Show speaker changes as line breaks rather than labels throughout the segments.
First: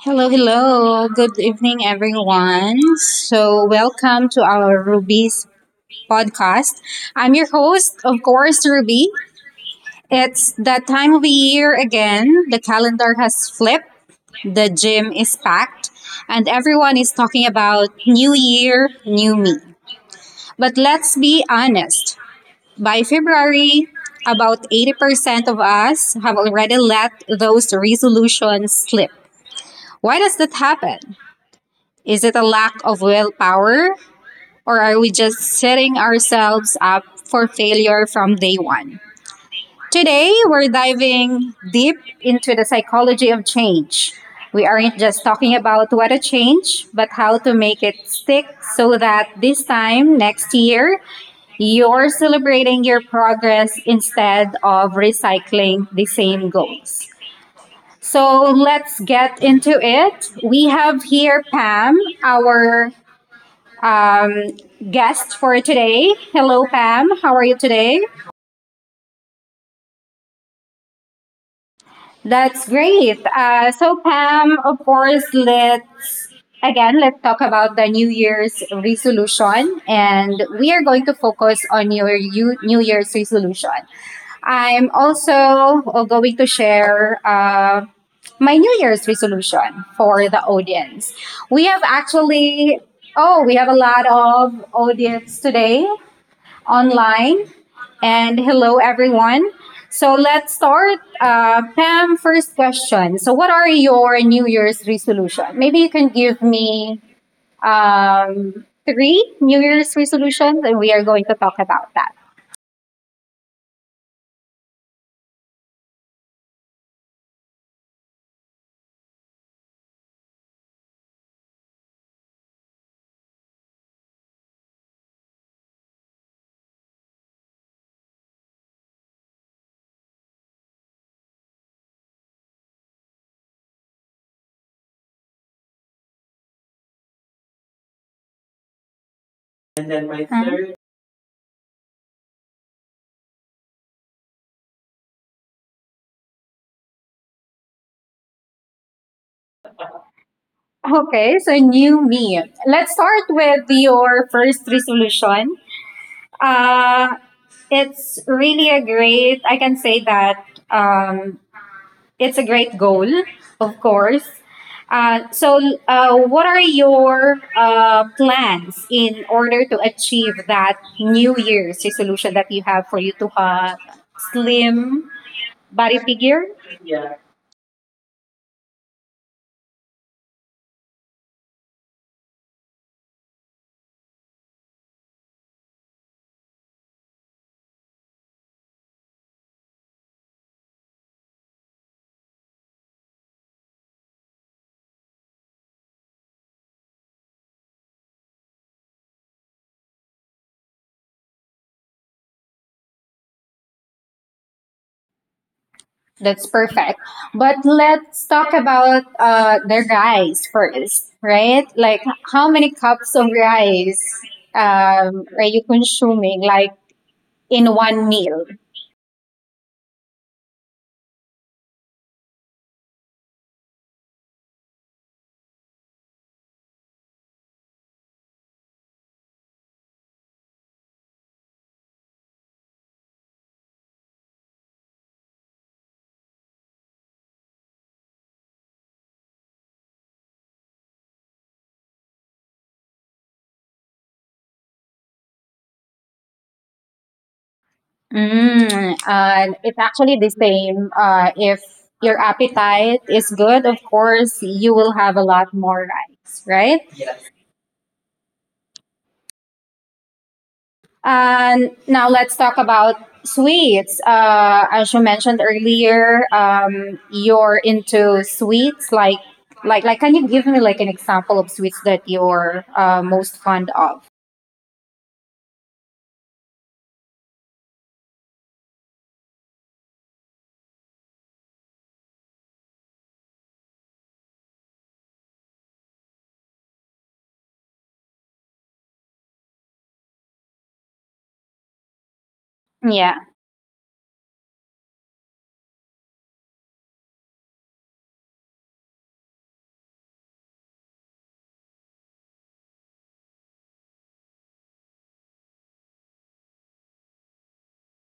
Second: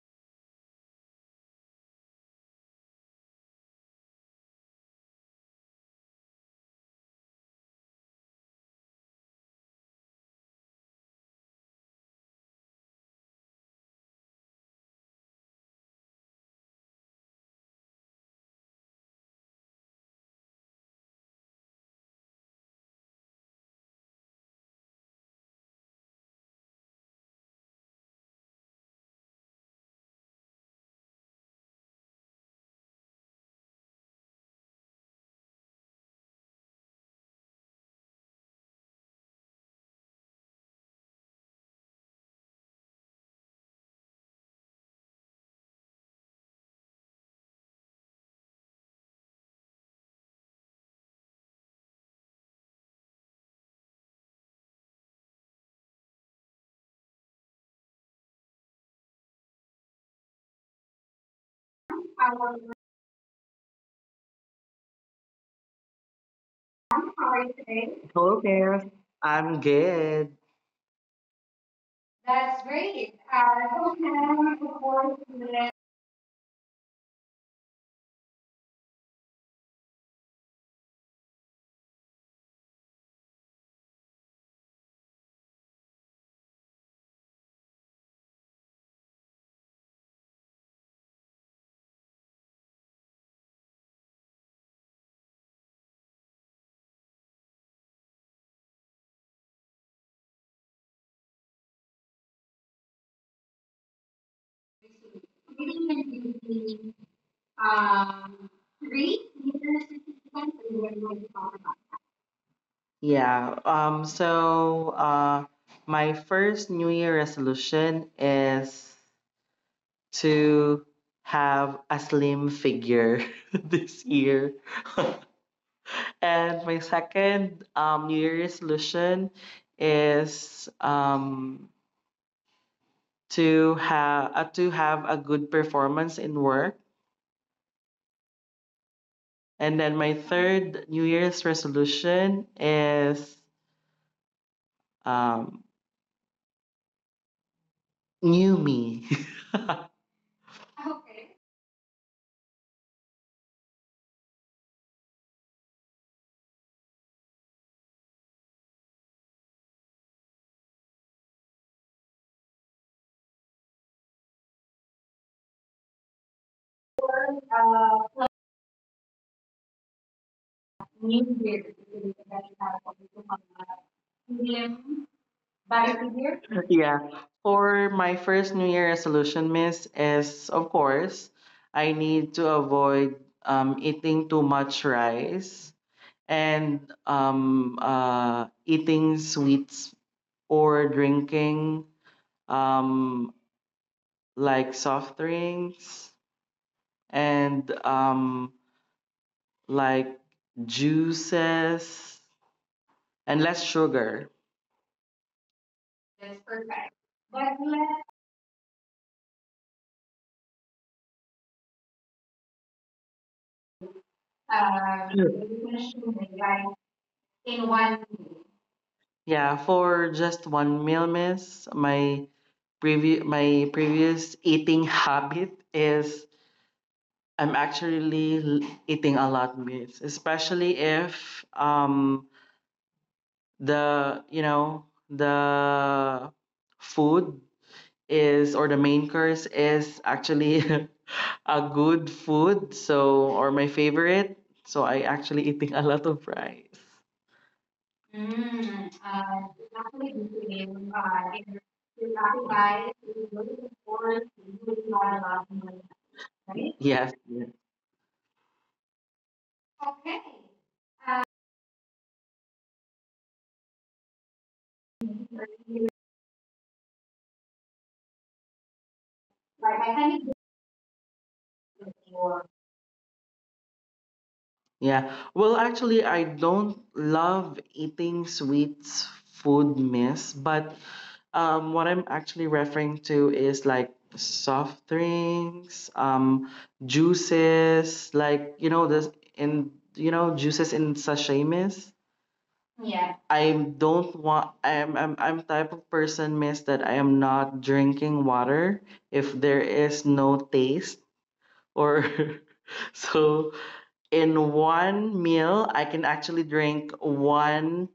Hello, hello. Good evening, everyone. So, welcome to our Ruby's podcast. I'm your host, of course, Ruby. It's that time of the year again. The calendar has flipped, the gym is packed, and everyone is talking about new year, new me. But let's be honest. By February, about 80% of us have already let those resolutions slip. Why does that happen? Is it a lack of willpower, or are we just setting ourselves up for failure from day one? Today, we're diving deep into the psychology of change. We aren't just talking about what to change, but how to make it stick so that this time next year, you're celebrating your progress instead of recycling the same goals. So let's get into it. We have here
Hello,
Pam,
everyone.
our um, guest for today.
How
Hello,
are you
Pam. How
today?
are you
Hello
today?
there. I'm good. That's great.
That's great.
So can I have the
Pam,
fourth
of
minute
course, let's talk about the New Year's resolution, and we are going to focus on your New Year's resolution. I'm also going to share my New Year's resolution for the audience. We have actually, oh, we have a lot of audience today online. And hello, everyone. So let's start. Pam, first question. So, what are your New
reading
Year's
and
resolution?
reading
Maybe you can give me
um, three meters
three
participants
New
and we're
Year's
going to talk
resolutions,
about.
and we are going to talk about that.
Yeah. Um. So, uh, my first New Year resolution is to have a slim figure this year. And my second New Year's resolution is to have a good performance in work. And then my third New
Mhm.
Year's resolution is um, new me. Okay.
Okay, so new me. Let's start with your first resolution. Uh, it's really a great, I can say that um, it's a great goal, of course. Uh, so, what are your
Uh,
plans in order to achieve that
new year.
New Year's resolution that you have for you to have slim
By the
body
year?
figure?
Yeah. For my first New Year resolution, miss, is of course, I need to avoid eating too much rice and eating sweets or drinking um, like soft drinks and like juices and less sugar. That's
That's
perfect.
perfect.
But
But
let's
let's talk about the rice first, right? Like, how many cups of rice
yeah,
are you
definition in
consuming,
life
like
in one
in one
meal.
meal?
Yeah, for just one meal, miss, my my previous eating habit is I'm eating a lot, miss, especially if the you know the food is, or the main course is actually a good food, so, or my favorite, so I actually eating a lot of rice. Mm, uh,
It's
actually,
actually the
in,
same.
uh, in,
If
in
your
Dubai,
appetite
we
is
looking
good, of
forward to
course,
you
you
a
will
lot
have a lot
of money,
more rice,
right?
right?
Yes, yes. Okay.
And now let's talk about sweets. As you mentioned earlier, you're into sweets. Like, like,
Like,
like,
I
can you
think
give me like an example of sweets that
it's your
you're most fond of?
yeah. Well, actually, I don't love eating sweets food, miss, but what I'm actually referring to is like soft drinks, juices, like this in you know juices in sachet, miss.
Yeah,
Yeah. I don't want. I'm type of person, miss, that I am not drinking water if there is no taste or so in one meal, I can actually drink one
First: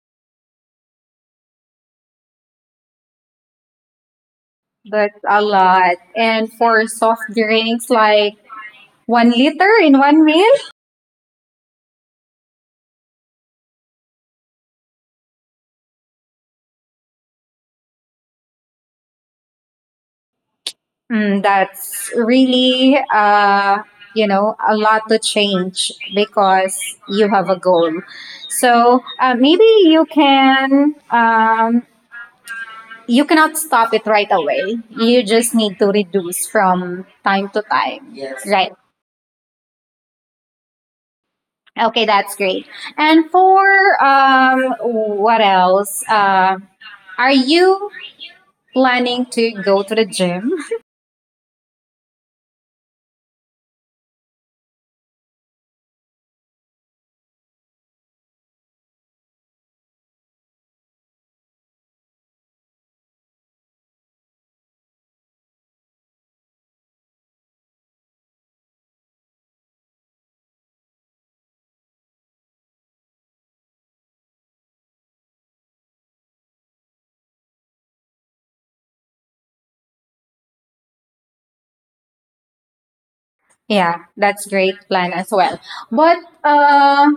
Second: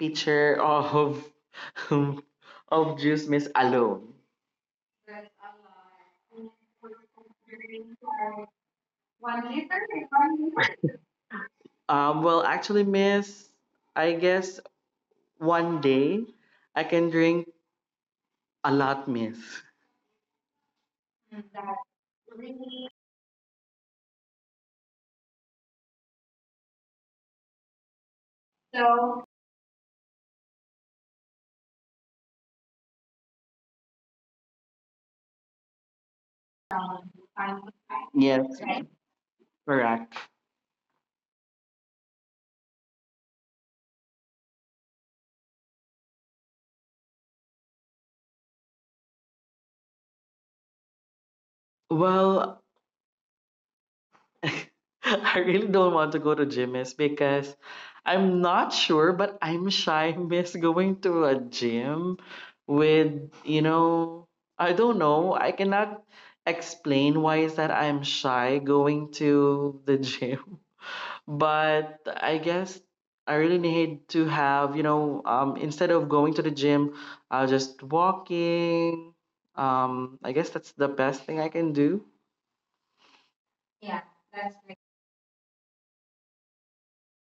pitcher of of juice, Miss, alone.
that's a lot. And for soft drinks, like 1 liter in one meal.
Well, actually, miss, I guess one day I can drink a lot, miss.
Mm, that's really, you know, a lot to change because you have a goal. So maybe you can, you cannot stop it right away. You just need to reduce from time to time.
Yes,
Right.
correct.
Okay, that's great. And for what else? Are you planning to go to the gym?
Well, I really don't want to go to gym is because I'm not sure, but I'm shy miss going to a gym with, you know, I don't know. I cannot explain why is that I'm shy going to the gym. But I guess I really need to have, you know, instead of going to the gym, I'll just walking. I guess that's the best thing I can do.
Yeah, that's great plan as well. But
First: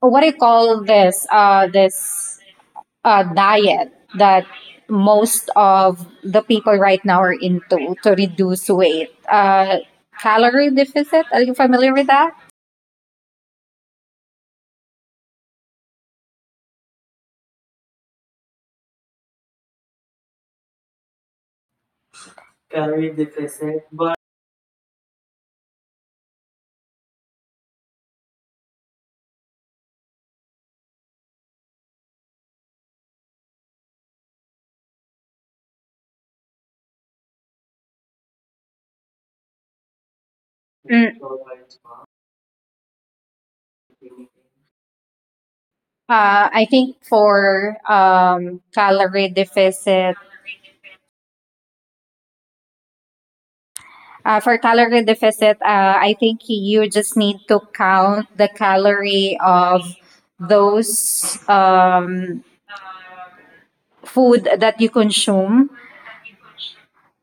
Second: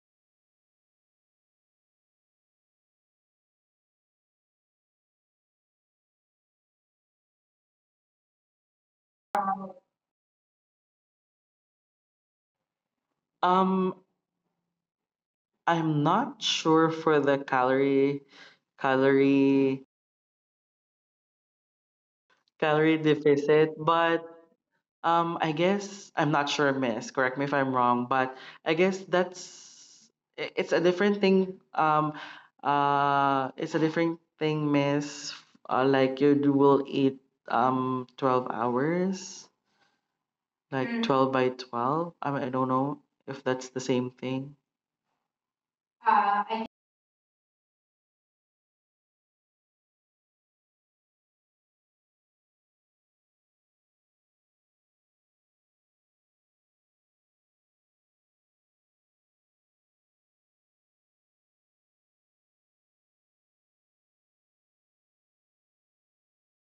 what do you call this? This diet that most of the people right now are into to reduce weight. Calorie deficit. Are you familiar with that?
Um, I'm not sure for the calorie calorie deficit, but I guess I'm not sure, miss. Correct me if I'm wrong, but I guess that's it's a different thing it's a different thing, miss. Like you do will eat 12 hours,
Mm,
like
uh,
mm, 12 by 12. I mean, I don't know if that's the same thing.
I think
Uh, I-
for calorie deficit, for calorie deficit, I think you just need to count the calorie of those food that you consume.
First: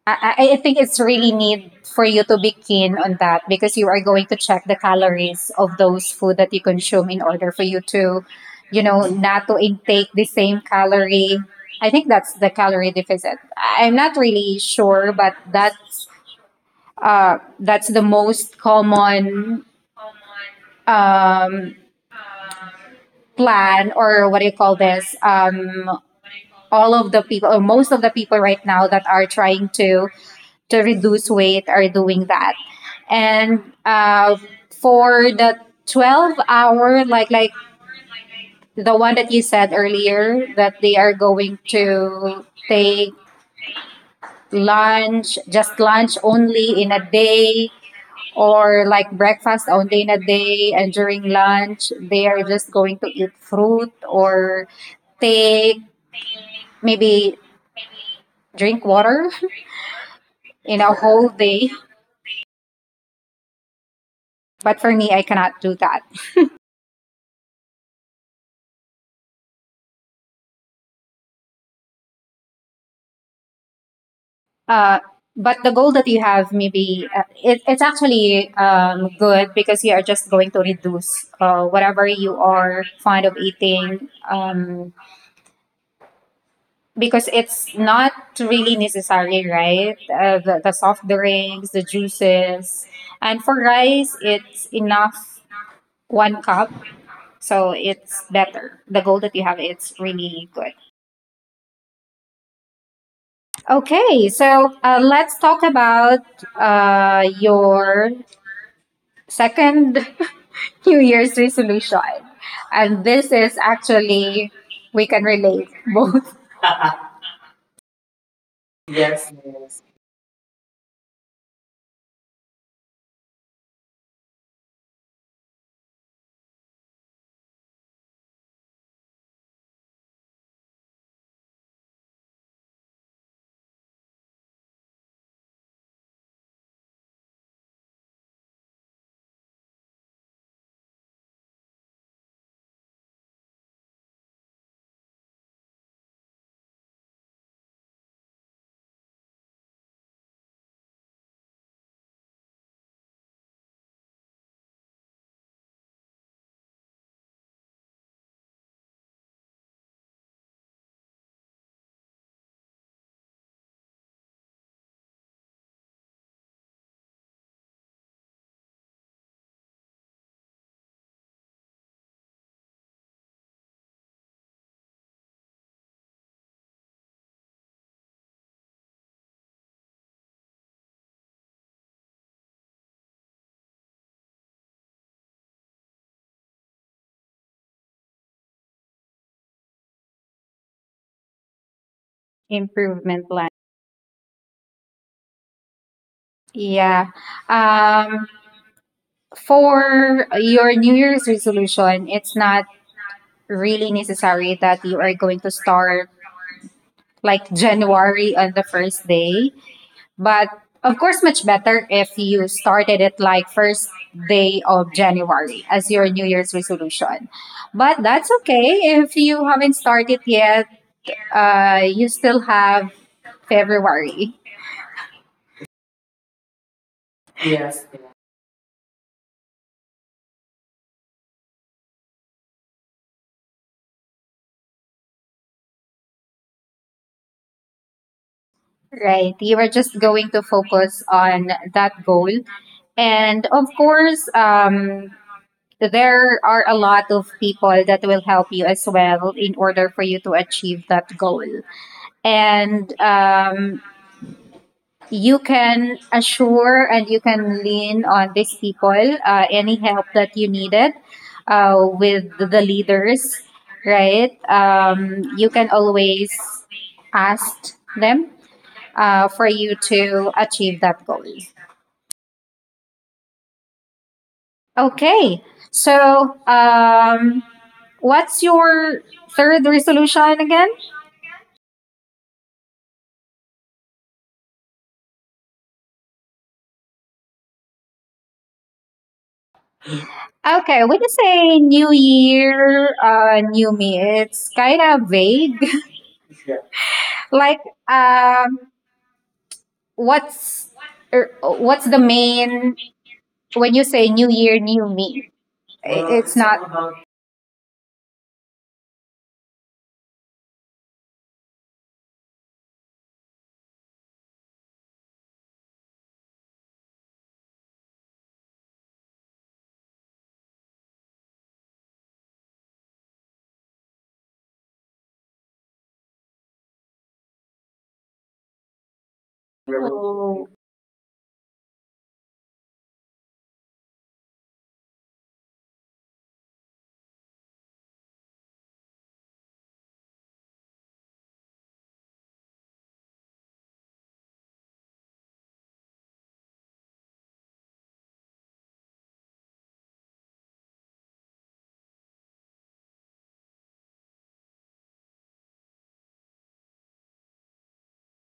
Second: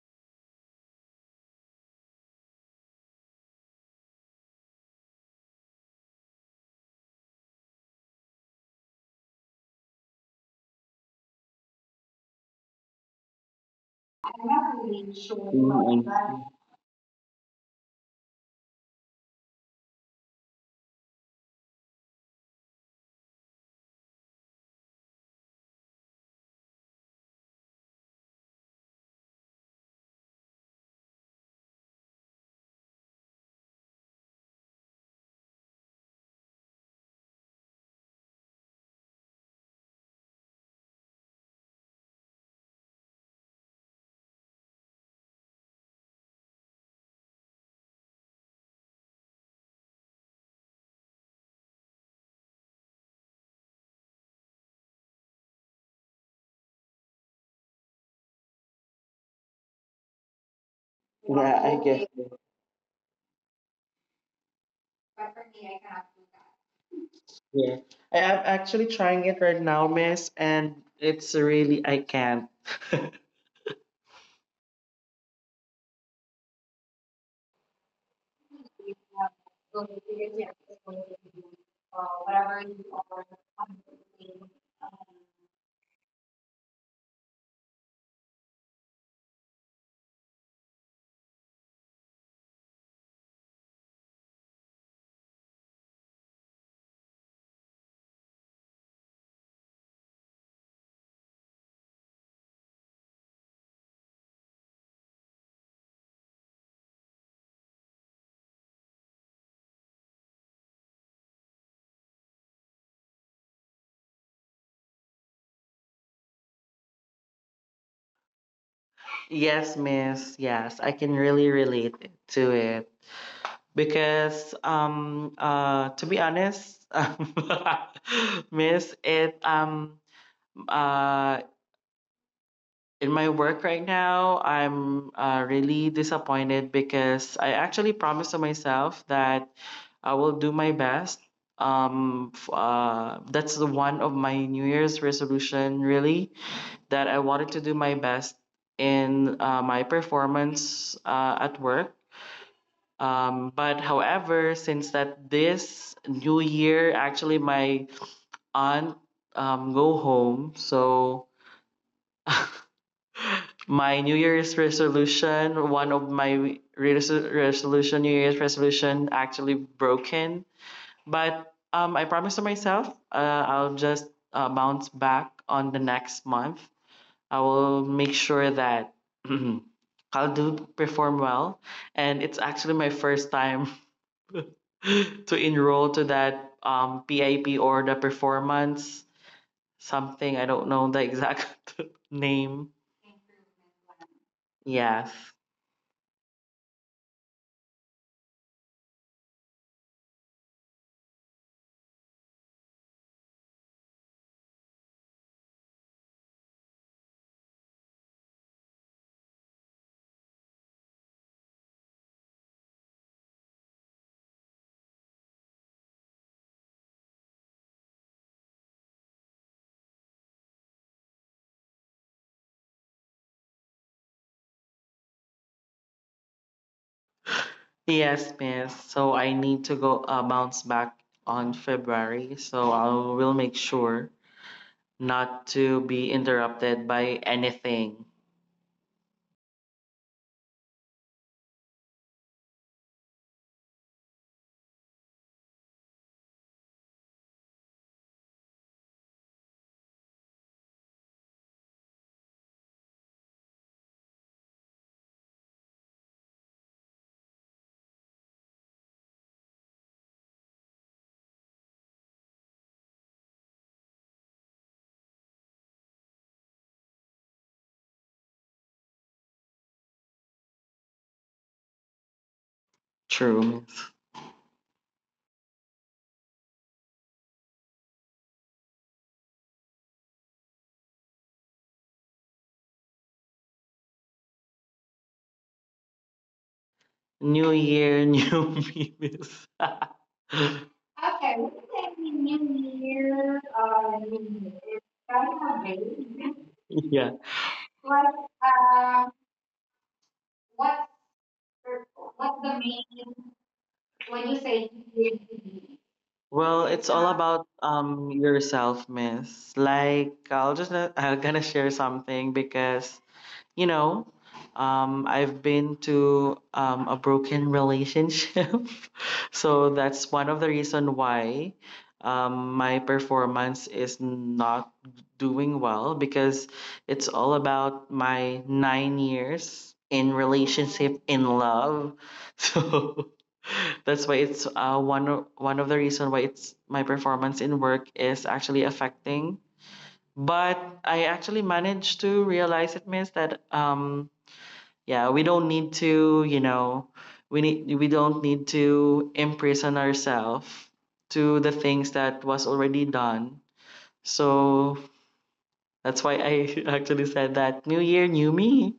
I think it's really need for you to be keen on that because you are going to check the calories of those food that you consume in order for you to, you know, not to intake the same calorie. I think that's the calorie deficit. I'm not really
I'm not
sure,
really
but
sure. Mm, about I that. See.
uh, that's the most common um, plan or what do you call this all of the people or most of the people right now that are trying to reduce weight are doing that and for the 12 hour like the one that you said earlier that they are going to take lunch just lunch only in a day or like breakfast only in a day and during lunch they are just going to eat fruit or take maybe drink water in a whole
Yeah,
day
I guess.
but for me I
But for
cannot do
me, I
that.
cannot do that. Yeah, I am actually trying it right now, miss, and it's really, I can't.
uh, but the goal that you have maybe it's actually
Yeah.
good because
So
you are
the
just
biggest
going
yes
to
is going
reduce
to
whatever you
whatever you
are
are
fond of eating
contemplating, um,
because it's not really necessary, right? The soft drinks, the juices. And for rice, it's enough one cup. So it's better. The goal that you have, it's really good. Okay, so let's talk about your second New Year's resolution. And this is actually, we can relate both
yes, miss, yes, I can really relate to it because to be honest, miss, it uh in my work right now, I'm really disappointed because I actually promised to myself that I will do my best. That's the one of my New Year's resolution, really, that I wanted to do my best in my performance at work. But however, since that this new year, actually, my aunt go home, so my New Year's resolution, one of my resolution, New Year's resolution actually broken. But I promised to myself I'll just bounce back on the next month. I will make sure that I'll do perform well. And it's actually my first time to enroll to that PIP or the performance something. I don't know the exact name.
improvement plan.
Yes.
Yeah. Um, for your New Year's resolution, it's not really necessary that you are going to start like January on the first day. But of course, much better if you started it like first day of January as your New Year's resolution. But that's okay if you haven't started yet. You still have February,
Yes, miss. So I need to go bounce back on February. So I will make sure not to be interrupted by anything.
right? You are just going to focus on that goal. And of course, there are a lot of people that will help you as well in order for you to achieve that goal. And you can assure and you can lean on these people, any help that you needed with the leaders, right? You can always ask them for you to achieve that goal.
True, miss.
Okay, so what's your third resolution again?
New year, new me, miss. Okay,
Okay,
we
when you
say
say new
New Year,
year, new
New
me,
Year. It's
it's
kind
kind
of
of vague.
vague. Yeah. What,
Like,
um, what's,
what's
your- what's
what's
the
the
main,
main
when
when
you
you say
say New
new year,
Year,
new me?
well, it's
It's
all about
not.
yourself, miss. Like I'll gonna share something because you know, I've been to a broken relationship. So that's one of the reason why my performance is not doing well because it's all about my 9 years in
Oh,
relationship in love. So that's why it's one one of the reason why it's my performance in work is actually affecting, but I actually managed to realize it means that yeah, we don't need to, you know, we don't need to imprison ourselves to the things that was already done. So that's why I actually said that new year, new me.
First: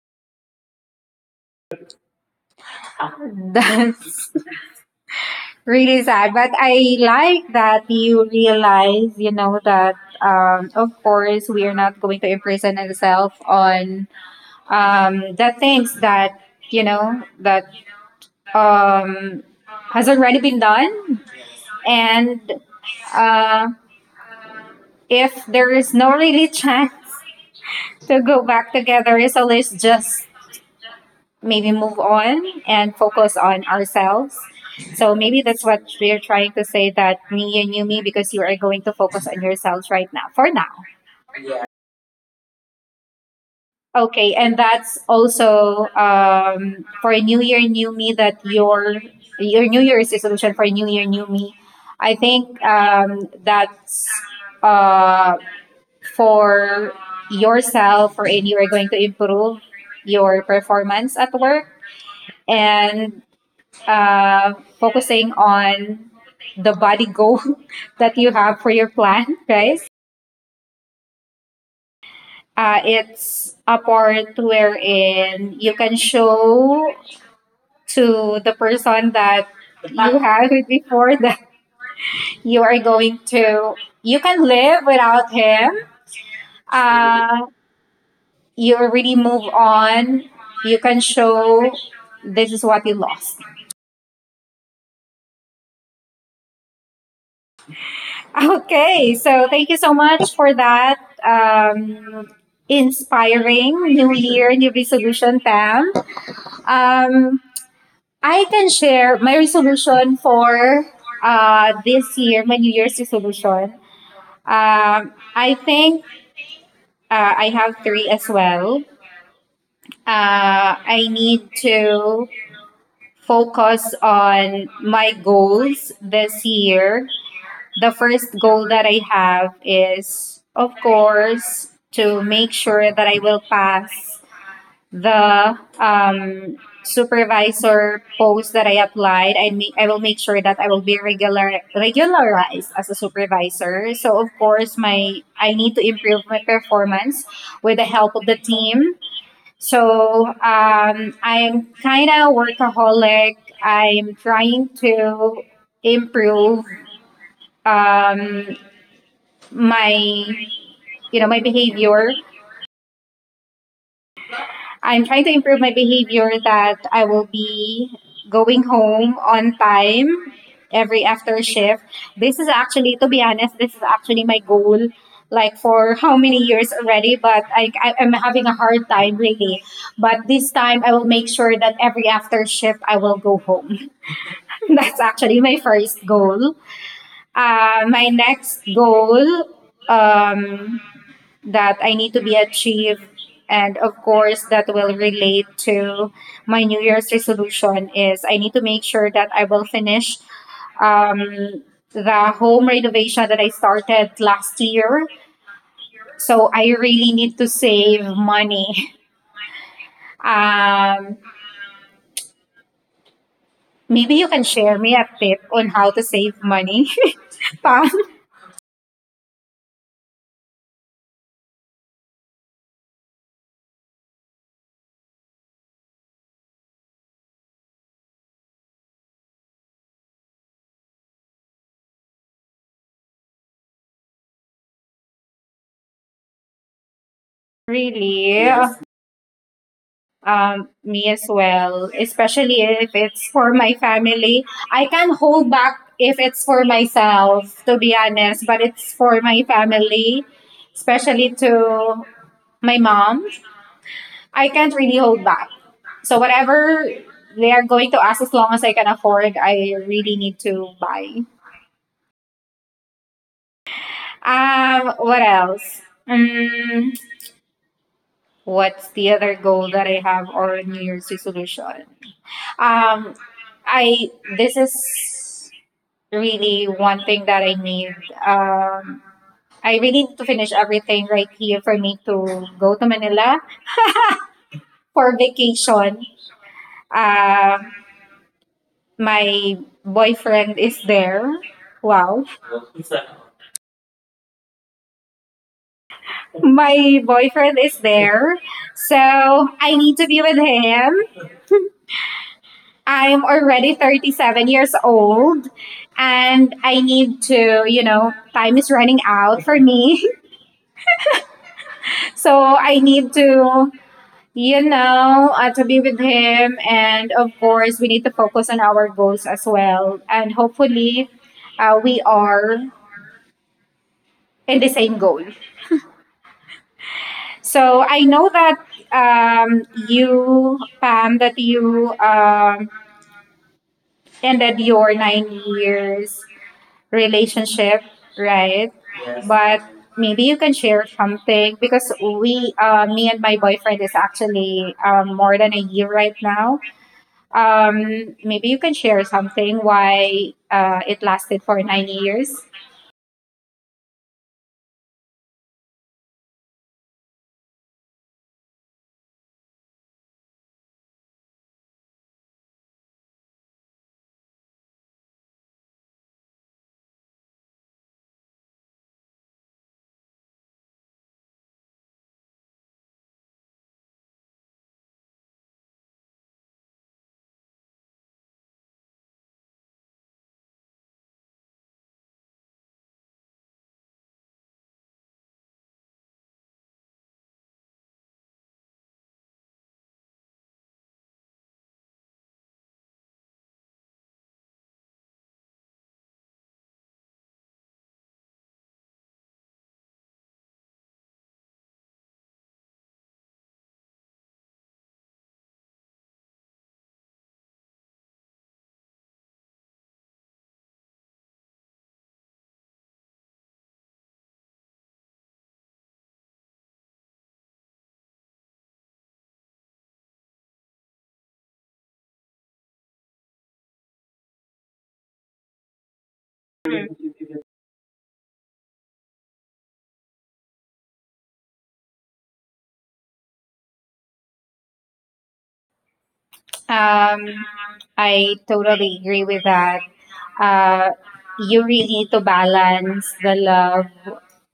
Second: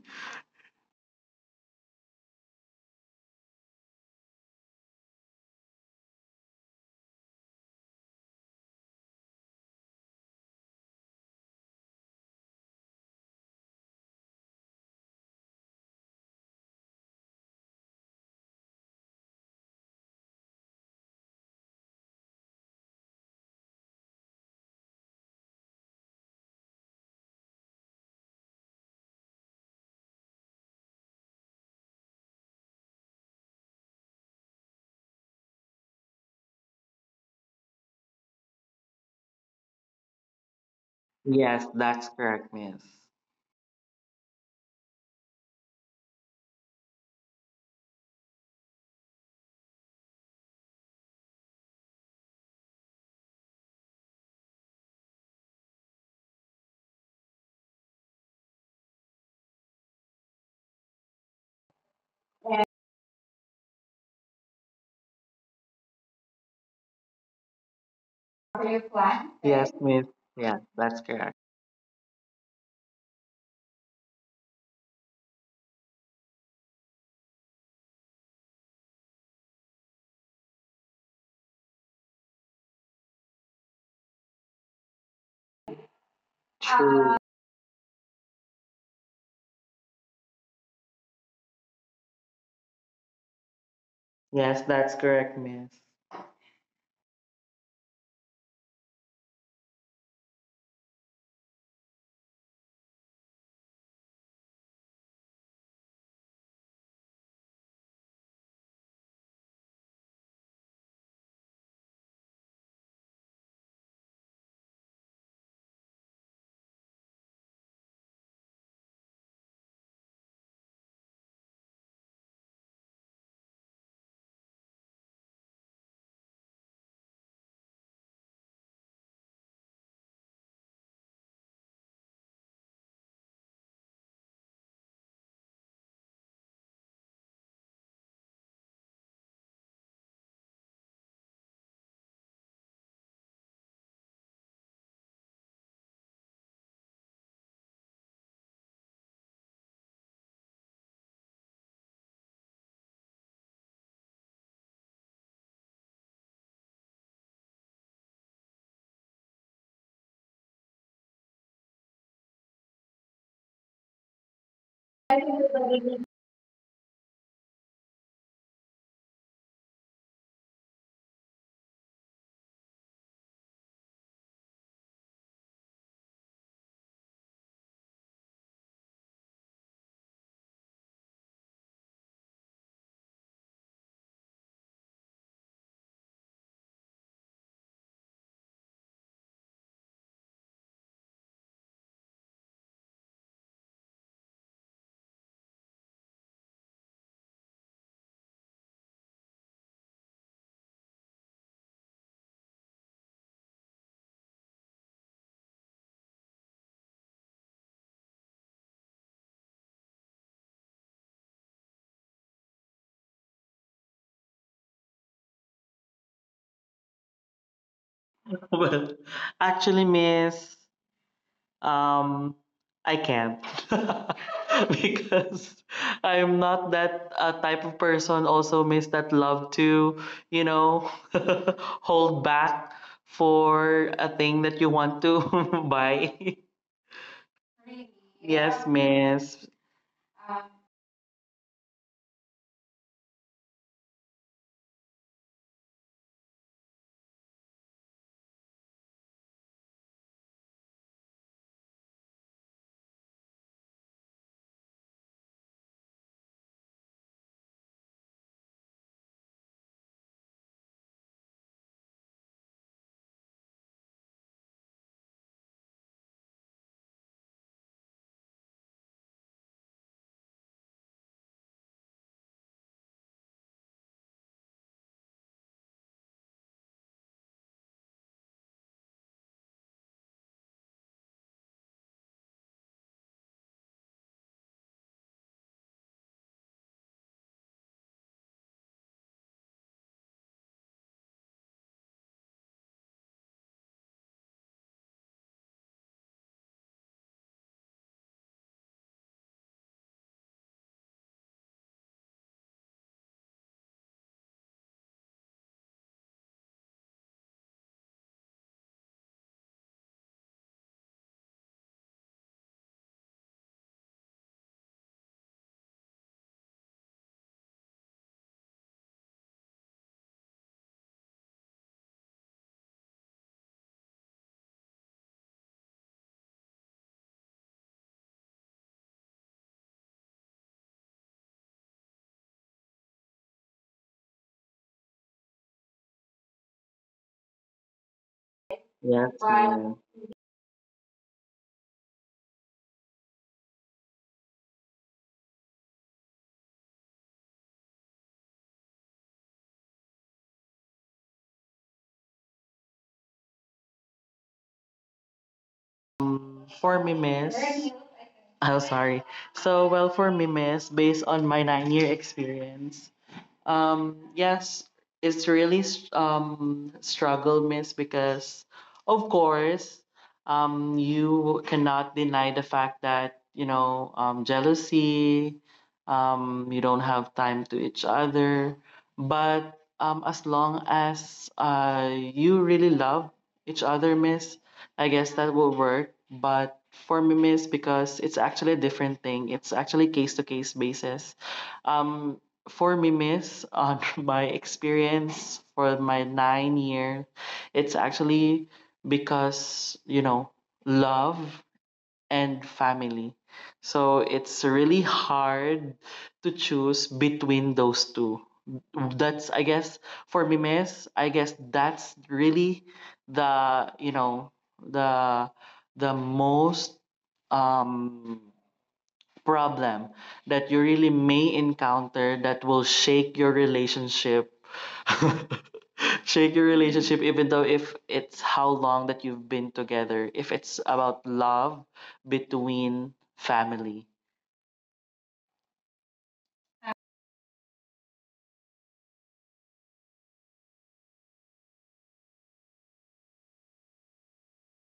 that's really sad. But I like that you realize, you know, that of course we are not going to imprison ourselves on the things that you know that um, has already been done. And uh, if there is no really chance to go back together, so let's just maybe move on and focus on ourselves. So maybe that's what we're trying to say that me and you, me, because you are going to focus on yourselves right now for now.
Yes, that's correct, miss.
Okay, and that's also for New Year, New Me. That your New Year's resolution for New Year, New Me. I think that's uh, for yourself or any you're going to improve your performance at work and uh, focusing on the body goal
Your
that you
plan?
have for
Yes,
your
miss.
plan,
Yes,
right?
that's correct.
It's a part wherein you can show to the person that you had with before that you are going to you can live without him.
True.
Uh, you already move on. You can show this is what you lost.
Yes, that's correct, miss.
Okay, so thank you so much for that um inspiring new year new resolution, Pam. um I can share my resolution for this year, my new year's resolution. I think I have three as well. I need to focus on my goals this year. The first goal that I have is, of course, to make sure that I will pass the supervisor post that I applied. I will make sure that I will be regularized as a supervisor. So of course, my I need to improve my performance with the help of the team. So I'm kind of workaholic. I'm trying to improve um, my, you my behavior. I'm trying to improve my behavior that I will be going home on time every after shift. This is actually, to be honest, this is actually my goal like for how many years already but I am having a hard time really, but this time I will make sure that every after shift I will go home. That's actually my first goal. My next goal um, that I need to be achieved. And of course, that will relate to my New Year's resolution is I need to make sure that I will finish um, the home renovation that I started last year. So I really need to save money. Um, maybe you can share me a tip on how to save money, Pam.
Well, actually, miss. Um, I can't because I'm not that type of person. Also, miss that love to, you know, hold back for a thing that you want to buy.
Really?
Yes, miss.
Me as well, especially if it's for my family. I can hold back if it's for myself, to be honest, but it's for my family, especially to my mom. I can't really hold back. So, whatever they are going to ask, as long as I can afford, I really need to buy. What else? Um, what's the other goal that I have or New Year's resolution? Um, I this is really one thing that I need. Um, I really need to finish everything right here for me to go to Manila for vacation. Um, my boyfriend is there. Wow, my boyfriend is there, so I need to be with him. I'm already 37 years old and I need to, you know, time is running out for me. So I need to, you know, to be with him. And of course, we need to focus on our goals as well. And hopefully, we are in the same goal. So I know that um, you, Pam, that you ended your 9 years relationship, right?
Yes,
But
miss.
maybe you can share something because me and my boyfriend is actually more than a year right now. Maybe you can share something why it lasted for 9 years.
For me, miss. Oh, sorry. So, well, for me, miss, based on my 9 year experience, yes, it's really struggle, miss, because of course, you cannot deny the fact that, you know, jealousy, you don't have time to each other. But as long as you really love each other, miss, I guess that will work. But for me, miss, because it's actually a different thing. It's actually case to case basis um for me, miss, on my experience for my 9 year, it's actually because, you know, love and family. So it's really hard to choose between those two. That's, I guess, for me, miss, I guess that's really the, you know, the, the most um problem that you really may encounter that will shake your relationship shake your relationship even though if it's how long that you've been together if it's about love between family.
Um, I totally agree with that. Uh, you really need to balance the love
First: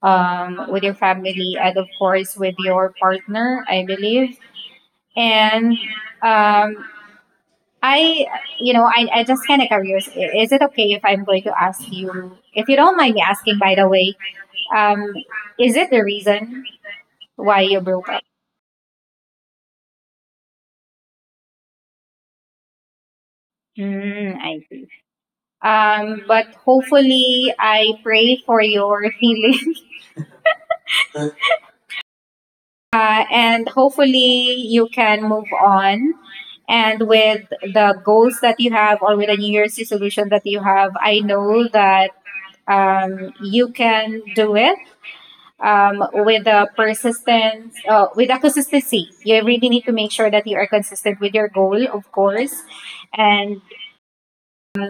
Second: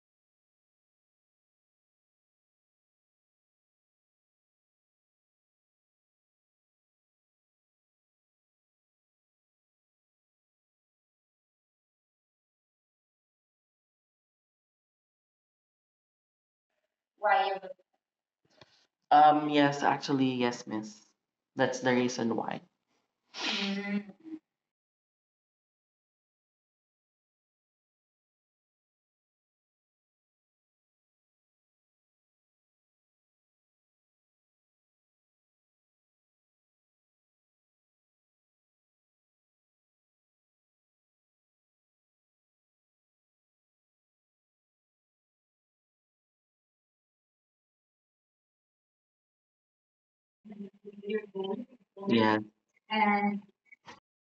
with your family and, of course, with your partner, I believe. And um, I, you know, I just kind of curious. Is it okay if I'm going to ask you, if you don't mind me asking, by the way, um, is it the reason why you
Why you
broke up?
yes, actually, yes, miss, that's the reason why.
Mm, I see. But hopefully, I pray for your healing, and hopefully, you can move on. And with the goals that you have, or with the New Year's resolution that you have, I know that you can do it with the persistence, with the consistency. You really need to make sure that you are consistent with your goal, of course,
Yeah.
and
And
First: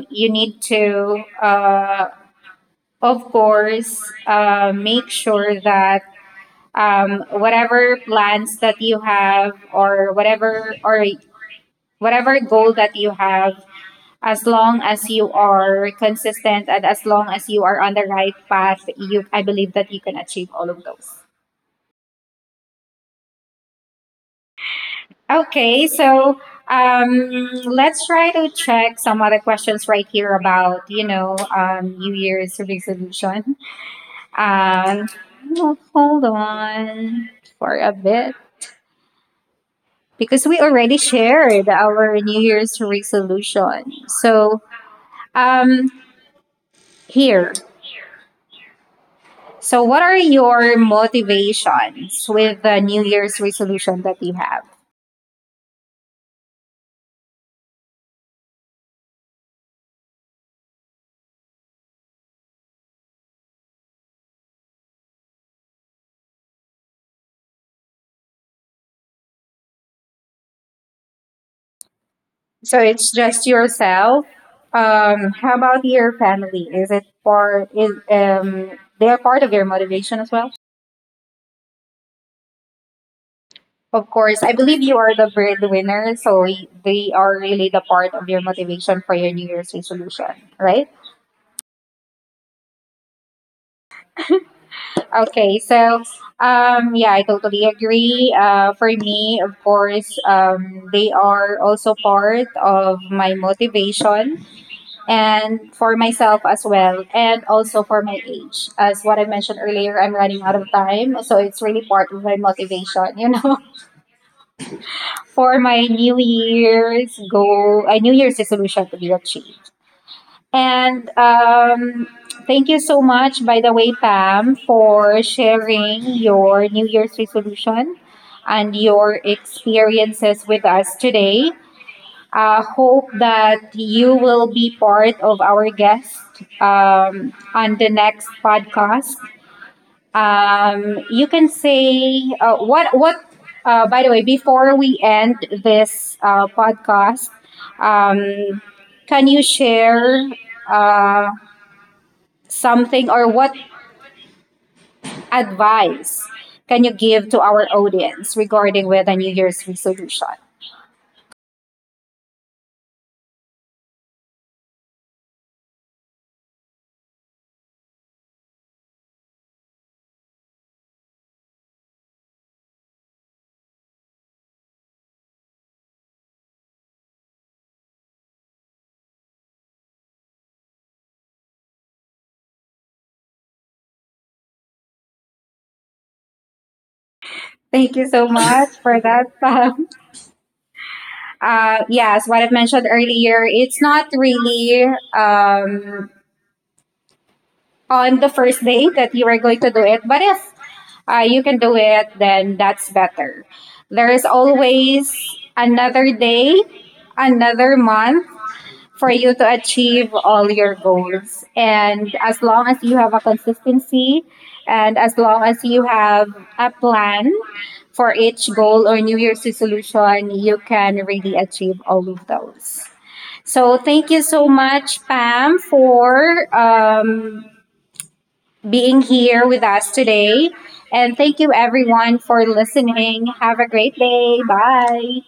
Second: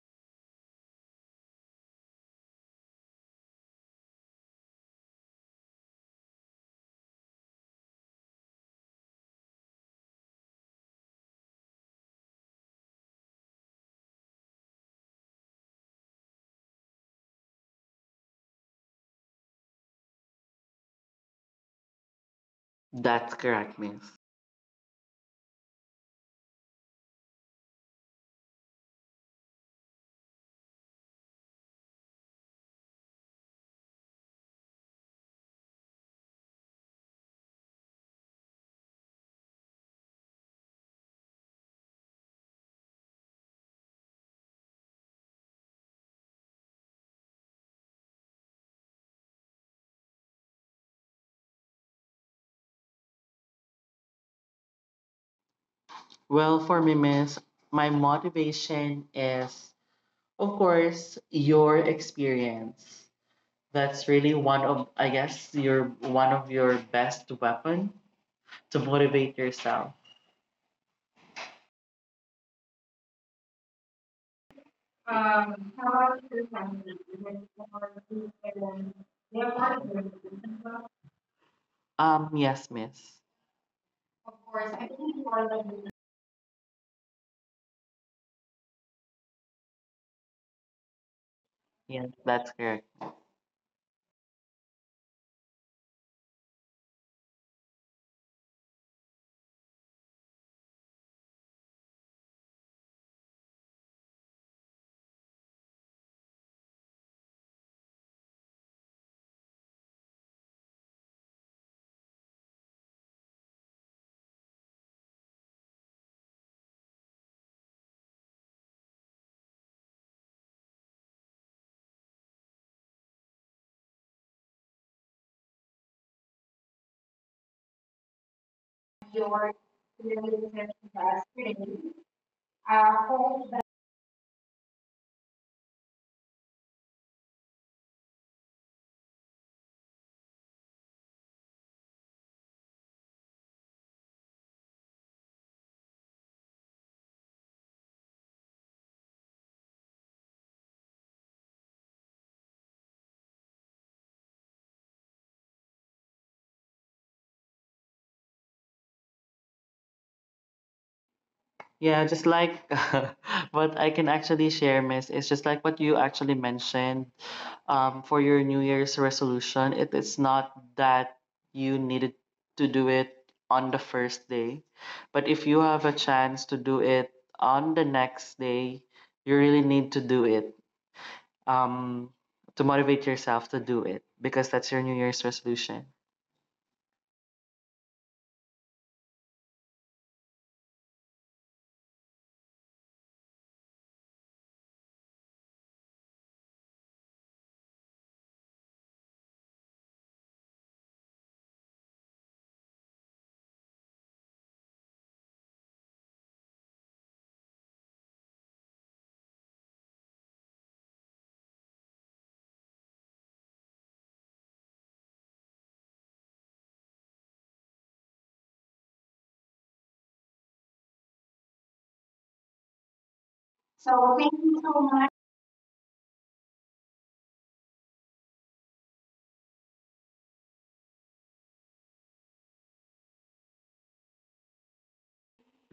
you need to. Of course, make sure that whatever plans that you have or whatever goal that you have, as long as you are consistent and as long as you are on the right path, you I believe that you can achieve all of those.
that's correct, miss.
Okay, so um, let's try to check some other questions right here about you know New Year's resolution. Um, hold on for a bit, because we already shared our New Year's resolution. So, um, here. So, what are your motivations with the New Year's resolution that you have?
Well, for me, miss, my motivation is of course, your experience. That's really one of, I guess, your one of your best weapon to motivate yourself.
So, it's just yourself. How about
How
your
about your
family?
family?
Is it
Is it
part? Is
more food and
They are
they
part of your
have more
motivation as well?
than well? Yes, miss.
Of
Of
course, I
course,
believe
I
you
think
are
it's
the
more than
breadwinner, so they are really the part of your motivation for your New Year's resolution, right?
yes, that's correct.
Okay, so yeah, I totally agree. For me, of course, they are also part of my motivation and for myself as well, and also for my age. As what I mentioned earlier, I'm running out of time, so it's really part of my motivation, you know, for my New Year's goal, a New Year's resolution to be achieved. And Thank you so much, by the way, Pam, for sharing your New Year's resolution and your
Your
experiences
experience
with
as
us
a
today.
student.
I hope
Hope
that you will be part of our guest on the next podcast. You can say what what. By the way, before we end this podcast, um, can you share? Uh, something or what advice can you give to our audience regarding with a New Year's resolution?
yeah, just like what I can actually share, Miss, is just like what you actually mentioned for your New Year's resolution. It is not that you needed to do it on the first day, but if you have a chance to do it on the next day, you really need to do it um, to motivate yourself to do it because that's your New Year's resolution.
Thank you so much for that, Pam. Yes, what I've mentioned earlier, it's not really um, on the first day that you are going to do it, but if you can do it, then that's better. There is always another day, another month, for you to achieve all your goals. And as long as you have a consistency and as long as you have a plan for each goal or New Year's resolution, you can really achieve all of those. So thank
So
you
thank
so
you so
much,
much.
Pam, for being here with us today. And thank you everyone for listening. Have a great day. Bye.